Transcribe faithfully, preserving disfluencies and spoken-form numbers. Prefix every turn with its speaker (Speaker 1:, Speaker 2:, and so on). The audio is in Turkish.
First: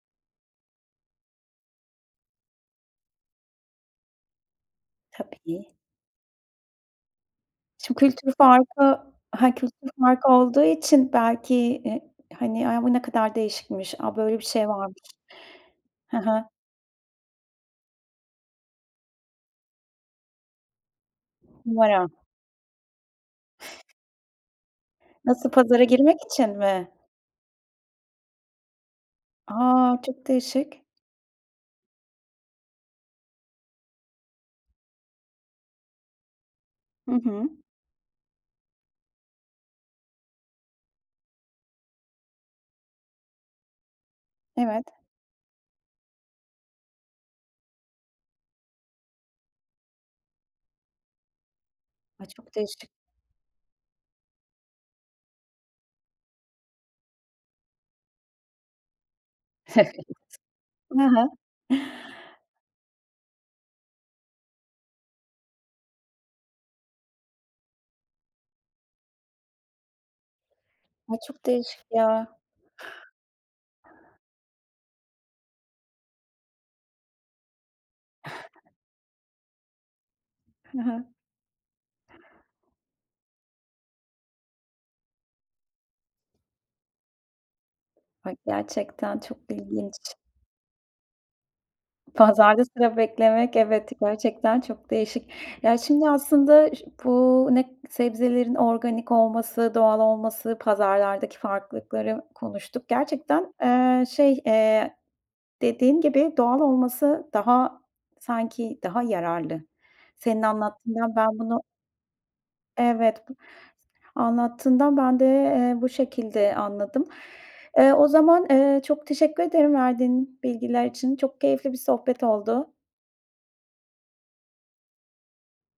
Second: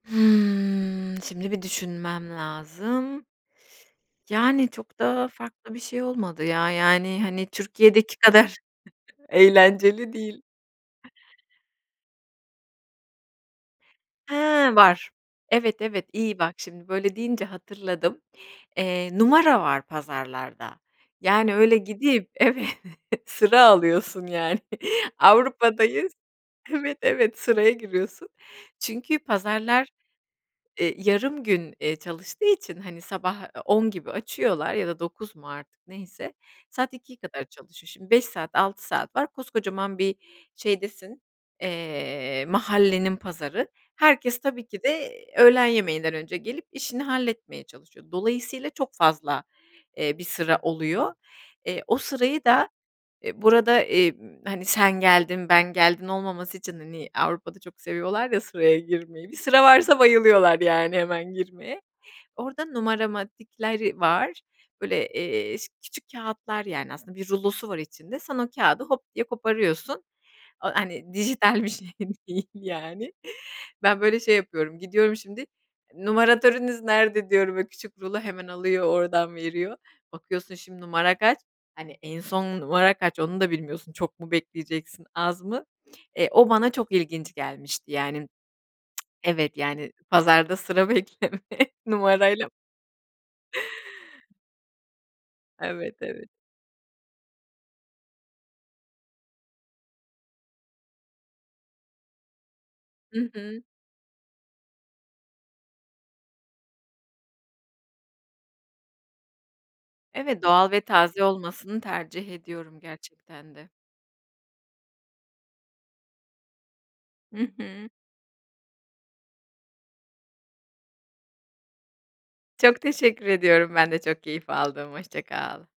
Speaker 1: Hımm, şimdi bir düşünmem lazım. Yani çok da
Speaker 2: Tabii, iii
Speaker 1: farklı bir şey olmadı ya, yani, hani,
Speaker 2: Şu
Speaker 1: Türkiye'deki
Speaker 2: kültür
Speaker 1: kadar
Speaker 2: farkı, he kültür
Speaker 1: eğlenceli
Speaker 2: farkı
Speaker 1: değil.
Speaker 2: olduğu için belki, iii, hani, ay, bu ne kadar değişikmiş, a
Speaker 1: He,
Speaker 2: böyle bir şey varmış.
Speaker 1: var, evet, evet,
Speaker 2: He
Speaker 1: iyi
Speaker 2: he.
Speaker 1: bak şimdi böyle deyince hatırladım. Eee, numara var pazarlarda, yani öyle
Speaker 2: Numara.
Speaker 1: gidip, evet, sıra alıyorsun yani,
Speaker 2: Nasıl? Pazara
Speaker 1: Avrupa'dayız,
Speaker 2: girmek için mi?
Speaker 1: evet, evet sıraya giriyorsun. Çünkü pazarlar,
Speaker 2: A, çok değişik.
Speaker 1: eee, yarım gün, eee, çalıştığı için, hani, sabah, eee, on gibi açıyorlar ya da dokuz mu artık neyse, saat
Speaker 2: Hı
Speaker 1: ikiye kadar
Speaker 2: hı.
Speaker 1: çalışıyor. Şimdi beş saat altı saat var, koskocaman bir şeydesin, eee, mahallenin pazarı. Herkes tabii ki
Speaker 2: Evet.
Speaker 1: de öğlen yemeğinden önce gelip işini halletmeye çalışıyor. Dolayısıyla çok fazla, eee, bir sıra oluyor. Eee, o
Speaker 2: Ay,
Speaker 1: sırayı
Speaker 2: çok
Speaker 1: da,
Speaker 2: değişik.
Speaker 1: eee, burada, eee, b hani, sen geldin, ben geldim olmaması için, hani, Avrupa'da çok seviyorlar ya sıraya girmeyi. Bir sıra varsa bayılıyorlar yani
Speaker 2: Evet. He
Speaker 1: hemen girmeye.
Speaker 2: he.
Speaker 1: Orada numaramatikleri var. Böyle, eee, ş küçük kağıtlar, yani, aslında bir rulosu var içinde. Sen o kağıdı hop diye koparıyorsun. O, hani,
Speaker 2: Ay, çok
Speaker 1: dijital bir
Speaker 2: değişik
Speaker 1: şey
Speaker 2: ya.
Speaker 1: değil yani. Ben böyle şey yapıyorum, gidiyorum şimdi, "Numaratörünüz nerede?" diyorum, böyle küçük rulo hemen alıyor oradan veriyor. Bakıyorsun
Speaker 2: He
Speaker 1: şimdi
Speaker 2: he.
Speaker 1: numara kaç? Hani, en son numara kaç? Onu da bilmiyorsun. Çok mu bekleyeceksin, az mı? Eee, o bana çok ilginç gelmişti yani.
Speaker 2: Ay, gerçekten çok
Speaker 1: Evet yani
Speaker 2: ilginç.
Speaker 1: pazarda sıra bekleme numarayla.
Speaker 2: Pazarda sıra beklemek, evet, gerçekten çok değişik. Ya
Speaker 1: Evet,
Speaker 2: şimdi
Speaker 1: evet.
Speaker 2: aslında ş bu ne k sebzelerin organik olması, doğal olması, pazarlardaki farklılıkları konuştuk.
Speaker 1: Hı
Speaker 2: Gerçekten,
Speaker 1: hı.
Speaker 2: eee, şey, eee, dediğin gibi doğal olması daha, sanki, daha yararlı. Senin
Speaker 1: Evet, doğal ve
Speaker 2: anlattığından
Speaker 1: taze
Speaker 2: ben bunu
Speaker 1: olmasını tercih ediyorum
Speaker 2: Evet b
Speaker 1: gerçekten de.
Speaker 2: anlattığından ben de bu, eee, şekilde anladım.
Speaker 1: Hı hı.
Speaker 2: Eee, o zaman, eee, çok teşekkür ederim verdiğin bilgiler için. Çok keyifli bir sohbet oldu.
Speaker 1: Çok teşekkür ediyorum, ben de çok keyif aldım. Hoşça kal.